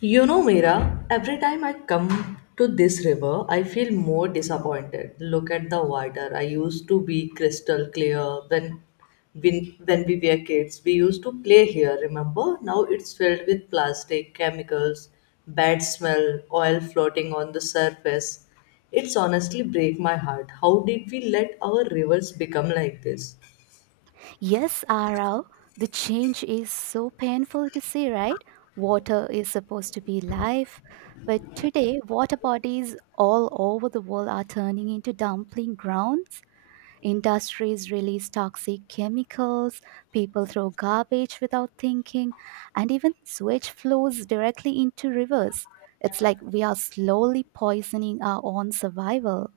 You know, Mira, every time I come to this river, I feel more disappointed. Look at the water. I used to be crystal clear when, when we were kids. We used to play here, remember? Now it's filled with plastic, chemicals, bad smell, oil floating on the surface. It's honestly break my heart. How did we let our rivers become like this? Yes, Arav, the change is so painful to see, right? Water is supposed to be life, but today water bodies all over the world are turning into dumping grounds. Industries release toxic chemicals, people throw garbage without thinking, and even sewage flows directly into rivers. It's like we are slowly poisoning our own survival.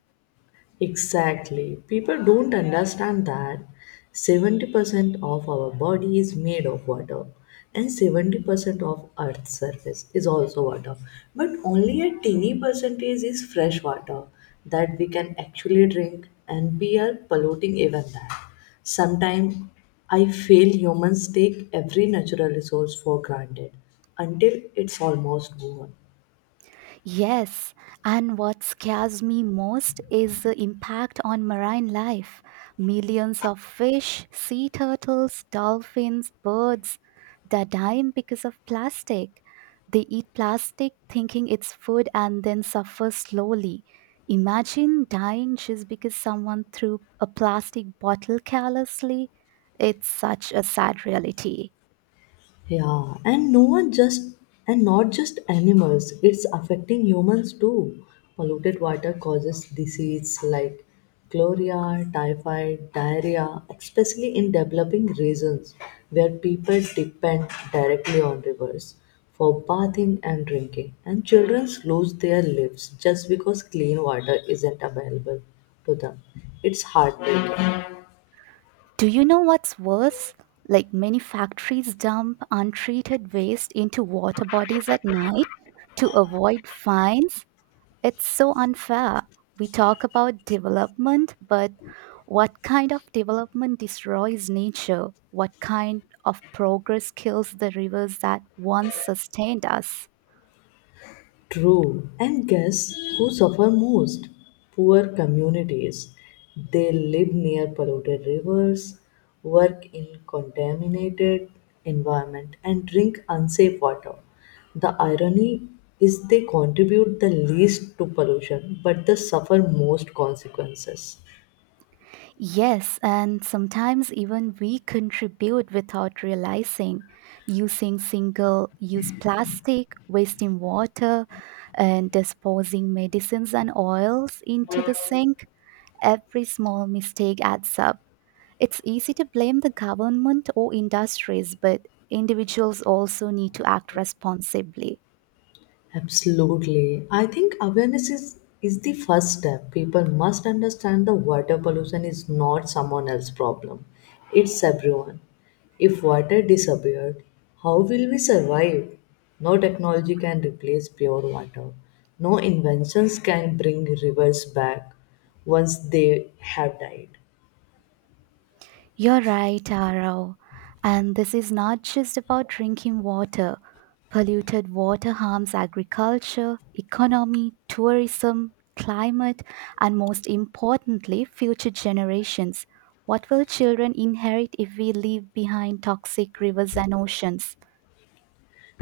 Exactly. People don't understand that 70% of our body is made of water and 70% of earth's surface is also water. But only a tiny percentage is fresh water that we can actually drink and we are polluting even that. Sometimes I feel humans take every natural resource for granted until it's almost gone. Yes, and what scares me most is the impact on marine life. Millions of fish, sea turtles, dolphins, birds that die because of plastic. They eat plastic thinking it's food and then suffer slowly. Imagine dying just because someone threw a plastic bottle carelessly. It's such a sad reality. Yeah, and no one just and not just animals, it's affecting humans too. Polluted water causes disease like cholera, typhoid, diarrhea, especially in developing regions where people depend directly on rivers for bathing and drinking. And children lose their lives just because clean water isn't available to them. It's heartbreaking. Do you know what's worse? Like many factories dump untreated waste into water bodies at night to avoid fines. It's so unfair. We talk about development, but what kind of development destroys nature? What kind of progress kills the rivers that once sustained us? True. And guess who suffer most? Poor communities. They live near polluted rivers, work in contaminated environment and drink unsafe water. The irony is they contribute the least to pollution but they suffer most consequences. Yes, and sometimes even we contribute without realizing, using single use plastic, wasting water, and disposing medicines and oils into the sink. Every small mistake adds up. It's easy to blame the government or industries, but individuals also need to act responsibly. Absolutely. I think awareness is the first step. People must understand the water pollution is not someone else's problem. It's everyone. If water disappeared, how will we survive? No technology can replace pure water. No inventions can bring rivers back once they have died. You're right, Arau. And this is not just about drinking water. Polluted water harms agriculture, economy, tourism, climate, and most importantly, future generations. What will children inherit if we leave behind toxic rivers and oceans?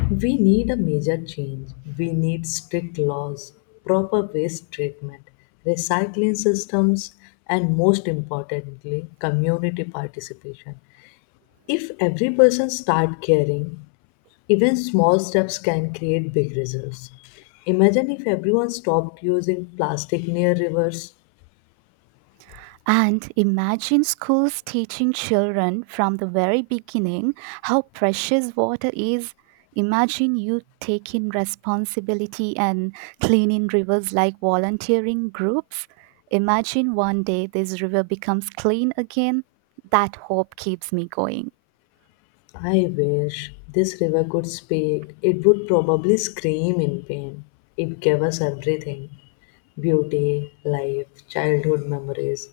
We need a major change. We need strict laws, proper waste treatment, recycling systems, and most importantly, community participation. If every person start caring, even small steps can create big results. Imagine if everyone stopped using plastic near rivers. And imagine schools teaching children from the very beginning how precious water is. Imagine you taking responsibility and cleaning rivers like volunteering groups. Imagine one day this river becomes clean again. That hope keeps me going. I wish this river could speak. It would probably scream in pain. It gave us everything beauty, life, childhood memories,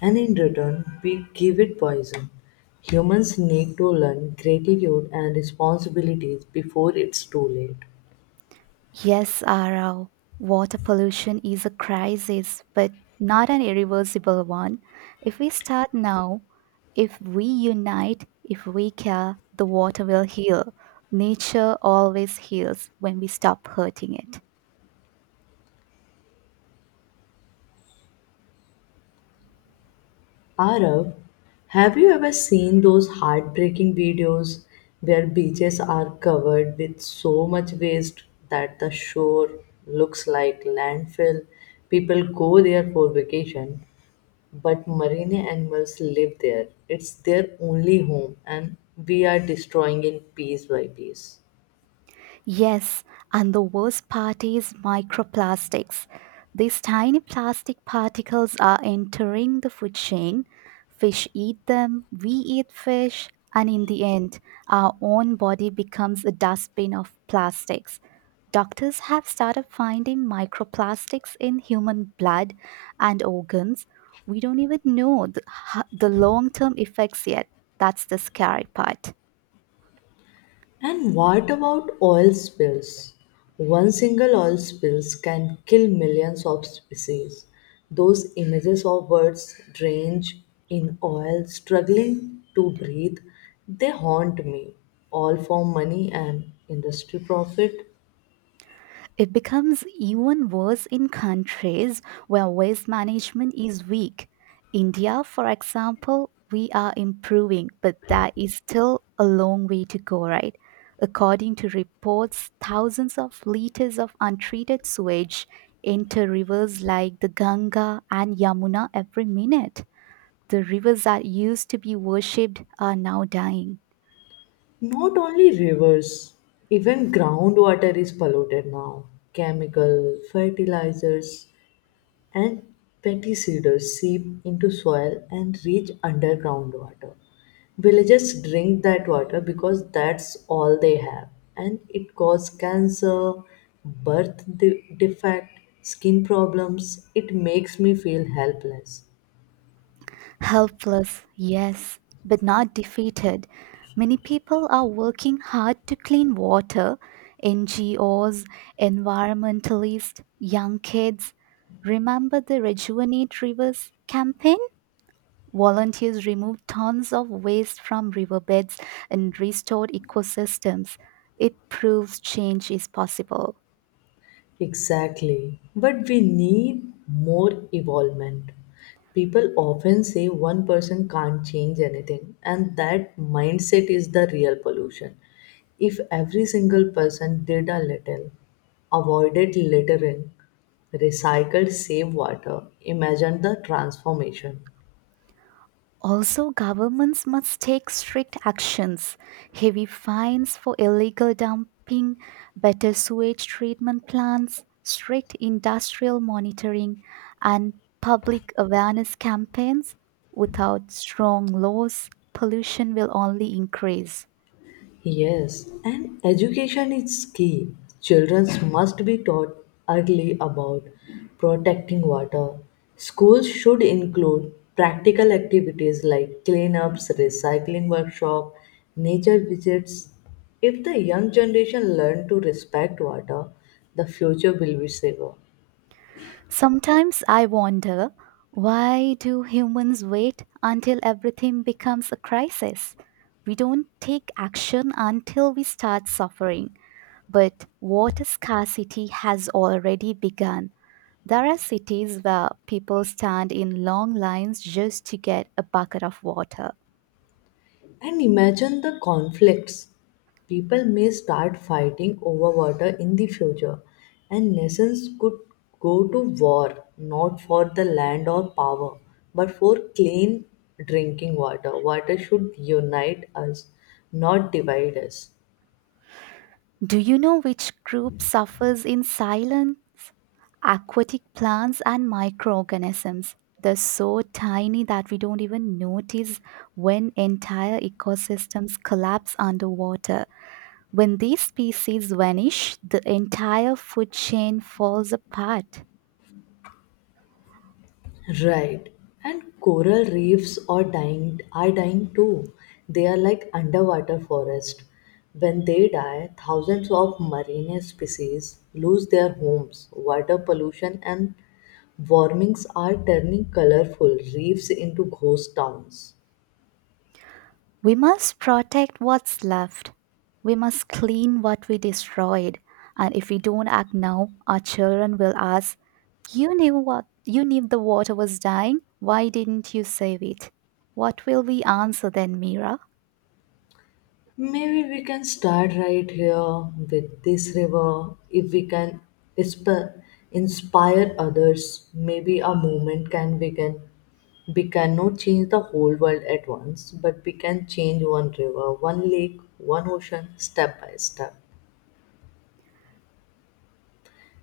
and in return, we give it poison. Humans need to learn gratitude and responsibilities before it's too late. Yes, Arav, water pollution is a crisis, but not an irreversible one. If we start now, if we unite, if we care, the water will heal. Nature always heals when we stop hurting it. Arav, have you ever seen those heartbreaking videos where beaches are covered with so much waste that the shore looks like landfill? People go there for vacation, but marine animals live there. It's their only home, and we are destroying it piece by piece. Yes, and the worst part is microplastics. These tiny plastic particles are entering the food chain. Fish eat them, we eat fish, and in the end, our own body becomes a dustbin of plastics. Doctors have started finding microplastics in human blood and organs. We don't even know the long term effects yet. That's the scary part. And what about oil spills? One single oil spills can kill millions of species. Those images of birds drenched in oil, struggling to breathe, they haunt me. All for money and industry profit. It becomes even worse in countries where waste management is weak. India, for example, we are improving, but that is still a long way to go, right? According to reports, thousands of liters of untreated sewage enter rivers like the Ganga and Yamuna every minute. The rivers that used to be worshipped are now dying. Not only rivers, even groundwater is polluted now. Chemical, fertilizers, and pesticides seep into soil and reach underground water. Villagers drink that water because that's all they have, and it causes cancer, birth defect, skin problems. It makes me feel helpless. Helpless, yes, but not defeated. Many people are working hard to clean water, NGOs, environmentalists, young kids. Remember the Rejuvenate Rivers campaign? Volunteers removed tons of waste from riverbeds and restored ecosystems. It proves change is possible. Exactly. But we need more involvement. People often say one person can't change anything, and that mindset is the real pollution. If every single person did a little, avoided littering, recycled safe water, imagine the transformation. Also, governments must take strict actions, heavy fines for illegal dumping, better sewage treatment plants, strict industrial monitoring, and public awareness campaigns. Without strong laws, pollution will only increase. Yes, and education is key. Children must be taught early about protecting water. Schools should include practical activities like cleanups, recycling workshop, nature visits. If the young generation learn to respect water, the future will be safer. Sometimes I wonder, why do humans wait until everything becomes a crisis? We don't take action until we start suffering. But water scarcity has already begun. There are cities where people stand in long lines just to get a bucket of water. And imagine the conflicts. People may start fighting over water in the future, and nations could go to war not for the land or power, but for clean drinking water. Water should unite us, not divide us. Do you know which group suffers in silence? Aquatic plants and microorganisms. They're so tiny that we don't even notice when entire ecosystems collapse underwater. When these species vanish, the entire food chain falls apart. Right. And coral reefs are dying too. They are like underwater forest. When they die, thousands of marine species lose their homes. Water pollution and warmings are turning colorful reefs into ghost towns. We must protect what's left. We must clean what we destroyed. And if we don't act now, our children will ask, "You knew what, you knew the water was dying. Why didn't you save it?" What will we answer then, Mira? Maybe we can start right here with this river. If we can insp- inspire others, maybe our movement can begin. We cannot change the whole world at once, but we can change one river, one lake, one ocean, step by step.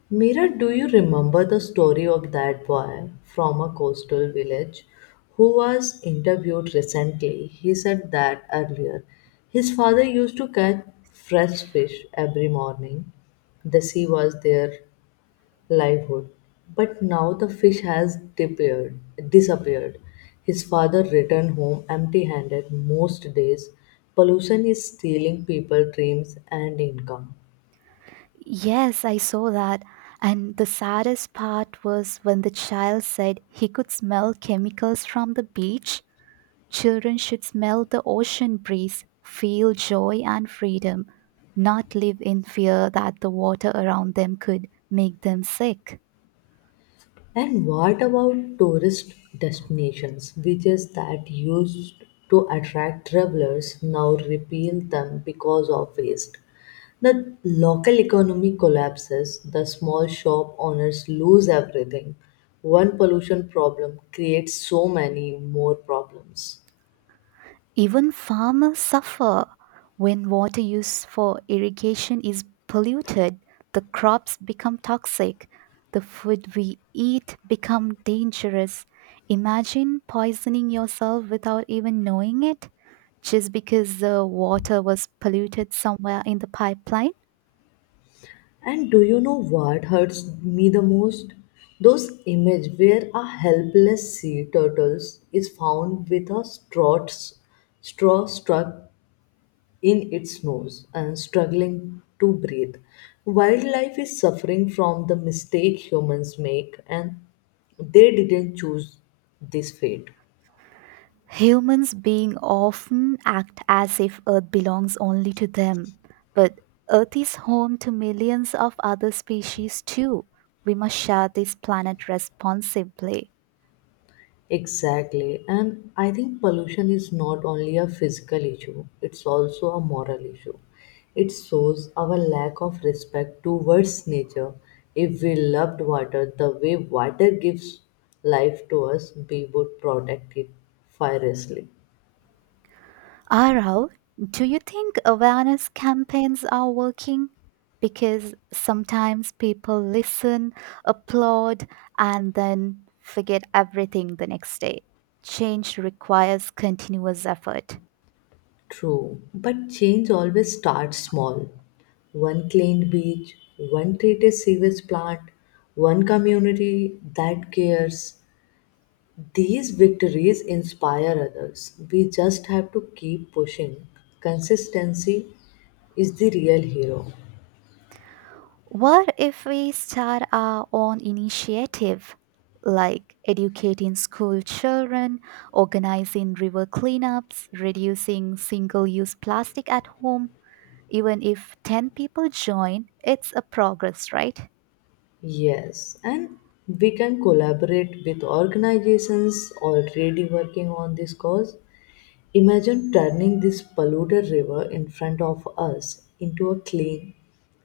Mira, do you remember the story of that boy from a coastal village who was interviewed recently? He said that earlier his father used to catch fresh fish every morning. The sea was their livelihood. But now the fish has disappeared. His father returned home empty handed most days. Pollution is stealing people's dreams and income. Yes, I saw that. And the saddest part was when the child said he could smell chemicals from the beach. Children should smell the ocean breeze, feel joy and freedom, not live in fear that the water around them could make them sick. And what about tourist destinations? Beaches that used to attract travelers now repel them because of waste. The local economy collapses, the small shop owners lose everything. One pollution problem creates so many more problems. Even farmers suffer when water used for irrigation is polluted, the crops become toxic, the food we eat become dangerous. Imagine poisoning yourself without even knowing it just because the water was polluted somewhere in the pipeline. And do you know what hurts me the most? Those images where a helpless sea turtle is found with a straw struck in its nose and struggling to breathe. Wildlife is suffering from the mistake humans make, and they didn't choose this fate. Humans being often act as if Earth belongs only to them, but Earth is home to millions of other species too. We must share this planet responsibly. Exactly, and I think pollution is not only a physical issue, it's also a moral issue. It shows our lack of respect towards nature. If we loved water the way water gives life to us, we would protect it fiercely. Arav, do you think awareness campaigns are working? Because sometimes people listen, applaud, and then forget everything the next day. Change requires continuous effort. True, but change always starts small. One cleaned beach, one treated sewage plant, one community that cares. These victories inspire others. We just have to keep pushing. Consistency is the real hero. What if we start our own initiative, like educating school children, organizing river cleanups, reducing single use plastic at home? Even if 10 people join, it's a progress, right? Yes, and we can collaborate with organizations already working on this cause. Imagine turning this polluted river in front of us into a clean,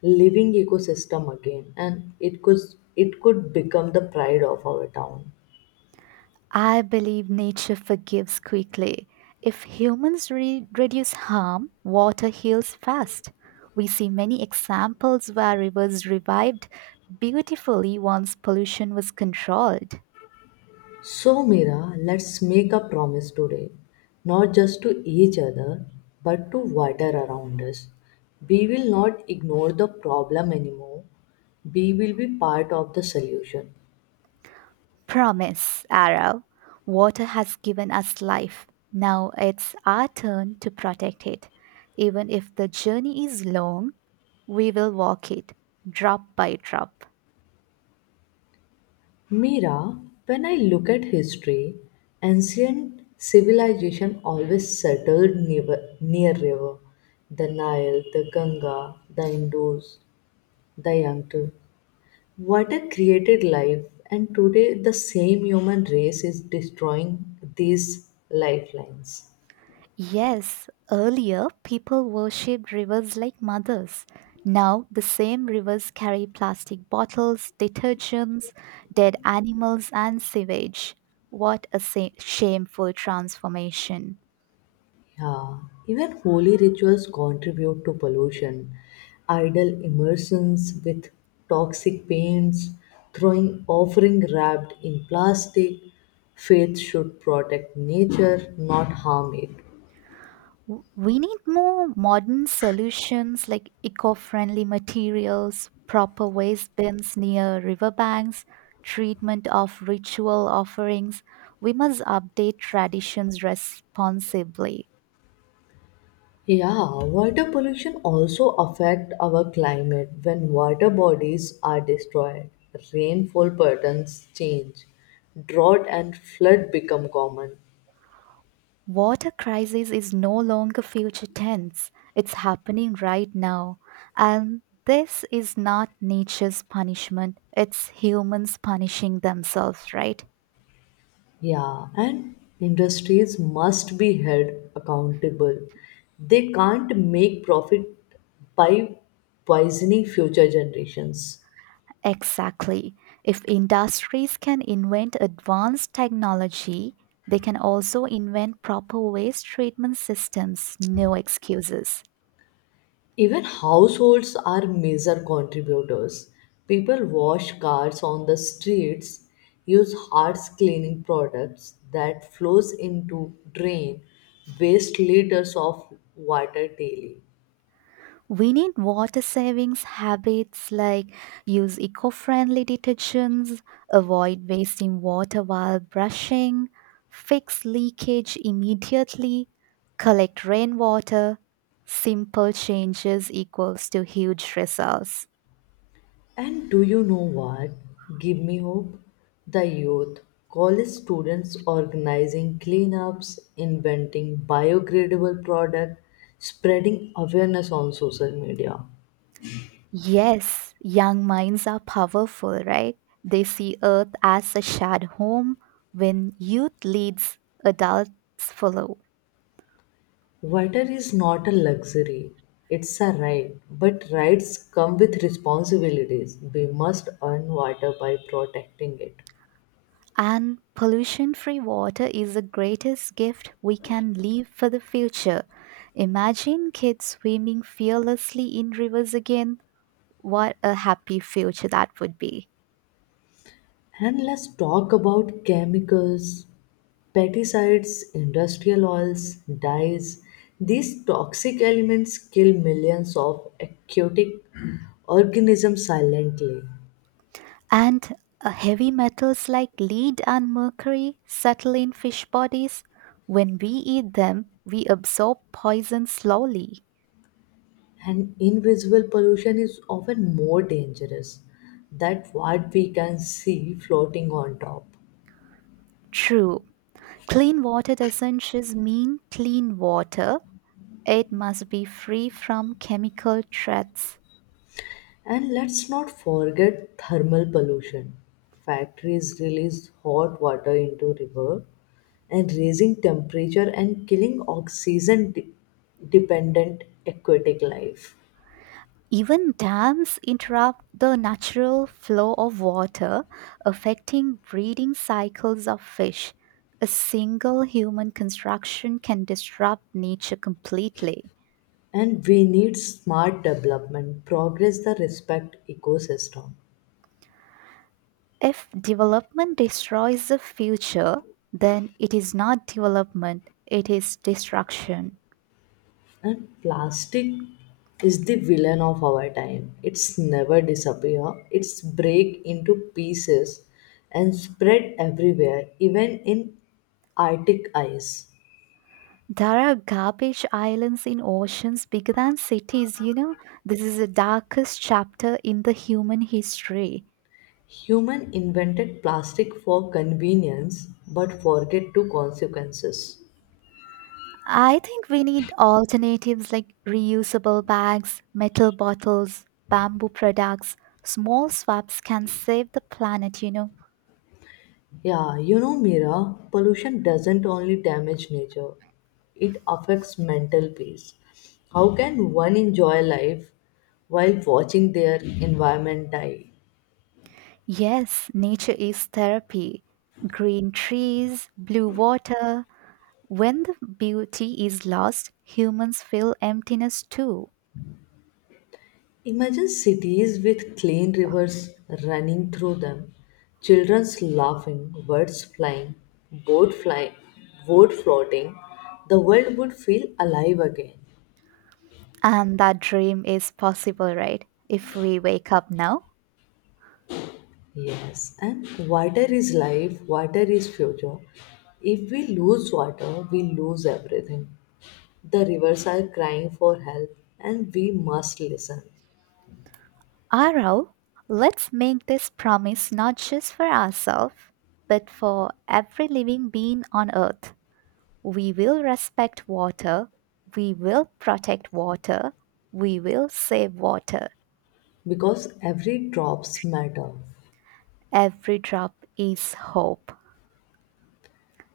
living ecosystem again, and it could become the pride of our town. I believe nature forgives quickly. If humans reduce harm, water heals fast. We see many examples where rivers revived beautifully once pollution was controlled. So, Mira, let's make a promise today, not just to each other, but to water around us. We will not ignore the problem anymore. We will be part of the solution. Promise, Arrow. Water has given us life. Now it's our turn to protect it. Even if the journey is long, we will walk it, drop by drop. Mira, when I look at history, ancient civilization always settled near river, the Nile, the Ganga, the Indus, the Yangtze. Water created life, and today the same human race is destroying these lifelines. Yes, earlier people worshipped rivers like mothers. Now the same rivers carry plastic bottles, detergents, dead animals, and sewage. What a shameful transformation. Yeah, even holy rituals contribute to pollution. Idol immersions with toxic paints, throwing offering wrapped in plastic. Faith should protect nature, not harm it. We need more modern solutions like eco friendly materials, proper waste bins near riverbanks, treatment of ritual offerings. We must update traditions responsibly. Yeah, water pollution also affect our climate when water bodies are destroyed. Rainfall patterns change, drought and flood become common. Water crisis is no longer future tense, it's happening right now. And this is not nature's punishment, it's humans punishing themselves, right? Yeah, and industries must be held accountable. They can't make profit by poisoning future generations. Exactly. If industries can invent advanced technology, they can also invent proper waste treatment systems, no excuses. Even households are major contributors. People wash cars on the streets, use harsh cleaning products that flows into drain waste liters of water daily. We need water savings habits like use eco friendly detergents, avoid wasting water while brushing, fix leakage immediately, collect rainwater. Simple changes equals to huge results. And do you know what? Give me hope. The youth, college students organizing cleanups, inventing biodegradable products, spreading awareness on social media. Yes, young minds are powerful, right? They see Earth as a shared home. When youth leads, adults follow. Water is not a luxury, it's a right. But rights come with responsibilities. We must earn water by protecting it. And pollution free water is the greatest gift we can leave for the future. Imagine kids swimming fearlessly in rivers again. What a happy future that would be. And let's talk about chemicals, pesticides, industrial oils, dyes. These toxic elements kill millions of aquatic organisms silently. And heavy metals like lead and mercury settle in fish bodies. When we eat them, we absorb poison slowly. And invisible pollution is often more dangerous than what we can see floating on top. True. Clean water doesn't just mean clean water, it must be free from chemical threats. And let's not forget thermal pollution. Factories release hot water into river and raising temperature and killing oxygen dependent aquatic life. Even dams interrupt the natural flow of water, affecting breeding cycles of fish. A single human construction can disrupt nature completely. And we need smart development, progress the respect ecosystem. If development destroys the future, then it is not development, it is destruction. And plastic is the villain of our time. It's never disappear. It's break into pieces and spread everywhere, even in Arctic ice. There are garbage islands in oceans bigger than cities, you know. This is the darkest chapter in the human history. Human invented plastic for convenience but forget to consequences. I think we need alternatives like reusable bags, metal bottles, bamboo products. Small swaps can save the planet, you know. Yeah, Mira, pollution doesn't only damage nature, it affects mental peace. How can one enjoy life while watching their environment die? Yes, nature is therapy. Green trees, blue water, when the beauty is lost, humans feel emptiness too. Imagine cities with clean rivers running through them, children's laughing, birds flying, boat flying, boat floating. The world would feel alive again. And that dream is possible, right? If we wake up now. Yes, and water is life, water is future. If we lose water, we lose everything. The rivers are crying for help and we must listen Arav, let's make this promise not just for ourselves, but for every living being on earth. We will respect water, we will protect water, we will save water. because every drops matter Every drop is hope,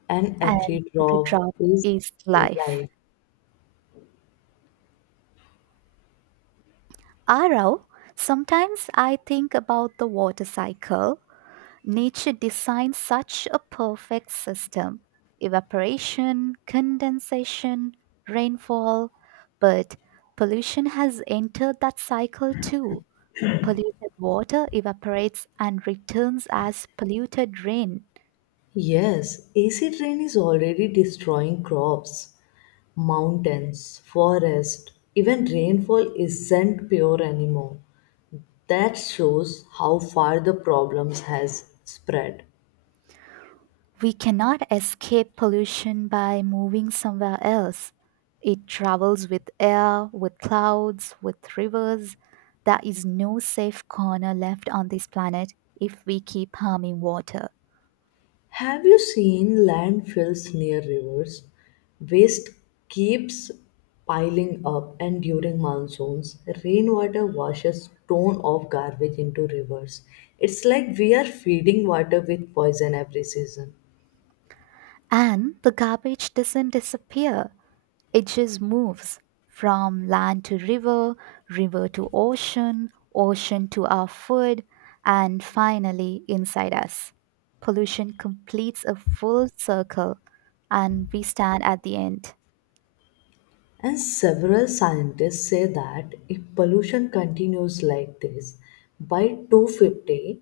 and every and every drop drop is is life. life. Arav, sometimes I think about the water cycle. Nature designed such a perfect system: evaporation, condensation, rainfall. But pollution has entered that cycle too. Polluted water evaporates and returns as polluted rain. Yes, acid rain is already destroying crops, mountains, forest, even rainfall isn't pure anymore. That shows how far the problems has spread. We cannot escape pollution by moving somewhere else. It travels with air, with clouds, with rivers. There is no safe corner left on this planet if we keep harming water. Have you seen landfills near rivers? Waste keeps piling up and during monsoons, rainwater washes ton of garbage into rivers. It's like we are feeding water with poison every season. And the garbage doesn't disappear. It just moves from land to river, river to ocean, ocean to our food, and finally inside us. Pollution completes a full circle, and we stand at the end. And several scientists say that if pollution continues like this, by 250,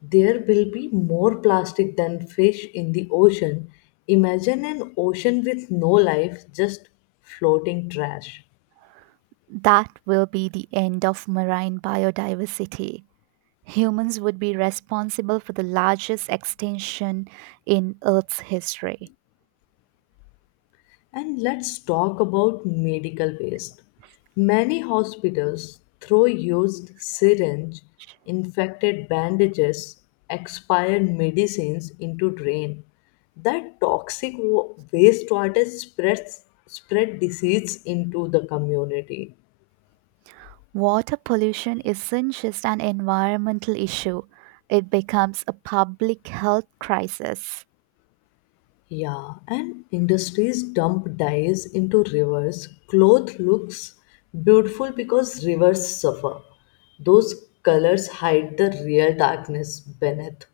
there will be more plastic than fish in the ocean. Imagine an ocean with no life, just floating trash. That will be the end of marine biodiversity. Humans would be responsible for the largest extinction in Earth's history. And let's talk about medical waste. Many hospitals throw used syringe, infected bandages, expired medicines into drain. That toxic wastewater spread disease into the community. Water pollution isn't just an environmental issue, it becomes a public health crisis. Yeah, and industries dump dyes into rivers. Cloth looks beautiful because rivers suffer. Those colors hide the real darkness beneath.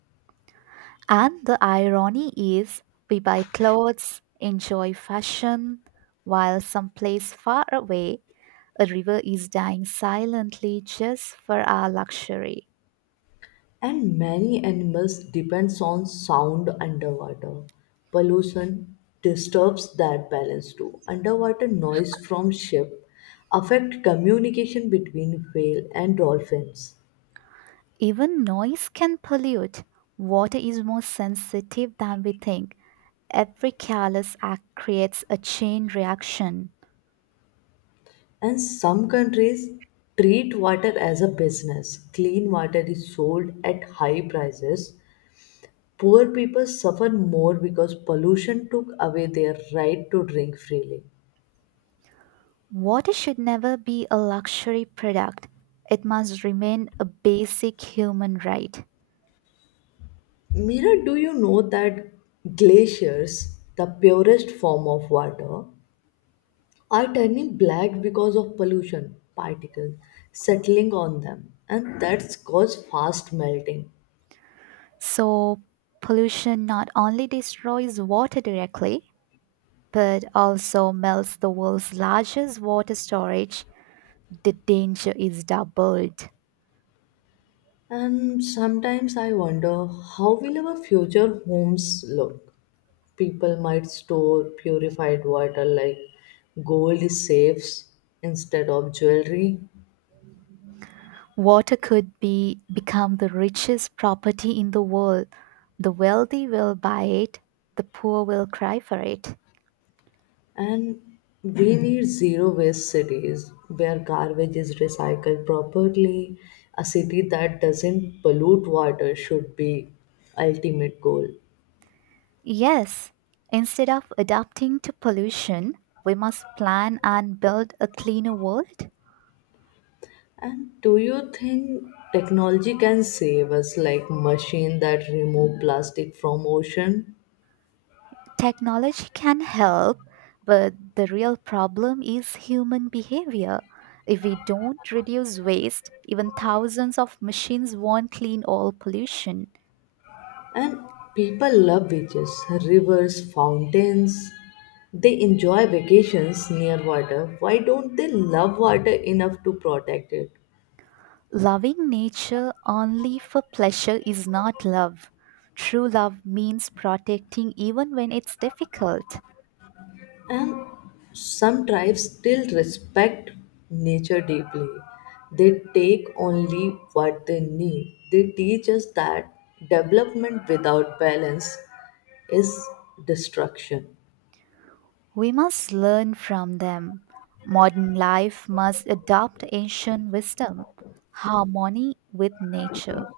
And the irony is, we buy clothes, enjoy fashion, while someplace far away, a river is dying silently just for our luxury. And many animals depends on sound underwater. Pollution disturbs that balance too. Underwater noise from ship affect communication between whale and dolphins. Even noise can pollute. Water is more sensitive than we think. Every careless act creates a chain reaction. And some countries treat water as a business. Clean water is sold at high prices. Poor people suffer more because pollution took away their right to drink freely. Water should never be a luxury product. It must remain a basic human right. Mira, do you know that glaciers, the purest form of water, are turning black because of pollution particles settling on them, and that's caused fast melting. So, pollution not only destroys water directly, but also melts the world's largest water storage. The danger is doubled. And sometimes I wonder how will our future homes look? People might store purified water like gold safes instead of jewelry. Water could be become the richest property in the world. The wealthy will buy it, the poor will cry for it. And we need zero waste cities where garbage is recycled properly. A city that doesn't pollute water should be ultimate goal. Yes, instead of adapting to pollution, we must plan and build a cleaner world. And do you think technology can save us like machine that remove plastic from ocean? Technology can help, but the real problem is human behavior. If we don't reduce waste, even thousands of machines won't clean all pollution. And people love beaches, rivers, fountains. They enjoy vacations near water. Why don't they love water enough to protect it? Loving nature only for pleasure is not love. True love means protecting even when it's difficult. And some tribes still respect nature deeply. They take only what they need. They teach us that development without balance is destruction. We must learn from them. Modern life must adopt ancient wisdom, harmony with nature.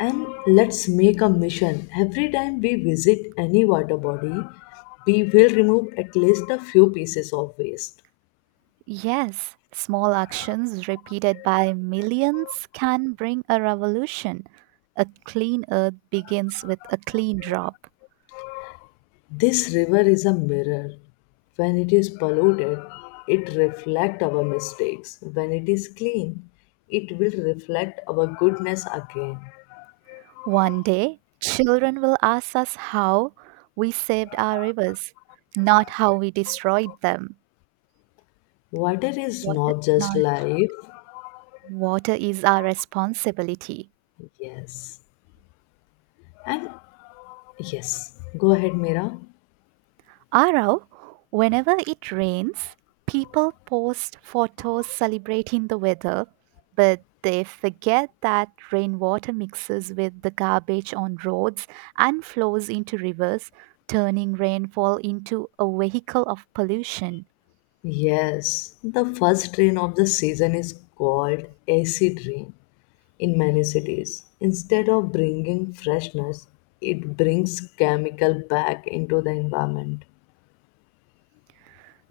And let's make a mission. Every time we visit any water body, we will remove at least a few pieces of waste. Yes, small actions repeated by millions can bring a revolution. A clean earth begins with a clean drop. This river is a mirror. When it is polluted, it reflects our mistakes. When it is clean, it will reflect our goodness again. One day, children will ask us how we saved our rivers, not how we destroyed them. Water is Water not is just not life. water is our responsibility. Yes. And yes. Go ahead, Mira. Arau, whenever it rains, people post photos celebrating the weather, but they forget that rainwater mixes with the garbage on roads and flows into rivers, turning rainfall into a vehicle of pollution. Yes. The first rain of the season is called acid rain in many cities. Instead of bringing freshness, it brings chemical back into the environment.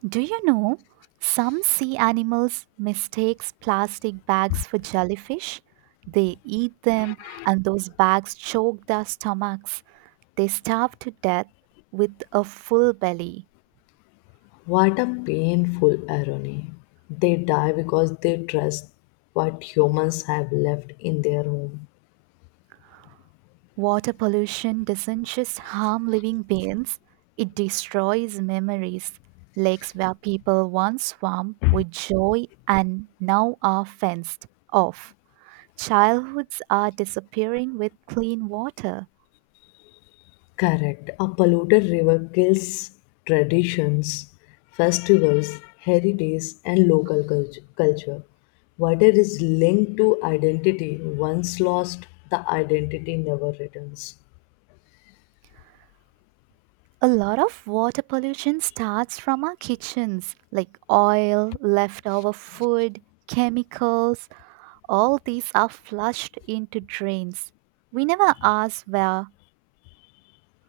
Do you know some sea animals mistakes plastic bags for jellyfish? They eat them and those bags choke their stomachs. They starve to death with a full belly. What a painful irony. They die because they trust what humans have left in their home. Water pollution doesn't just harm living beings, it destroys memories. Lakes where people once swam with joy and now are fenced off. Childhoods are disappearing with clean water. Correct. A polluted river kills traditions, festivals, heritage, and local culture. Water is linked to identity. Once lost, the identity never returns. A lot of water pollution starts from our kitchens, like oil, leftover food, chemicals, all these are flushed into drains. We never ask where,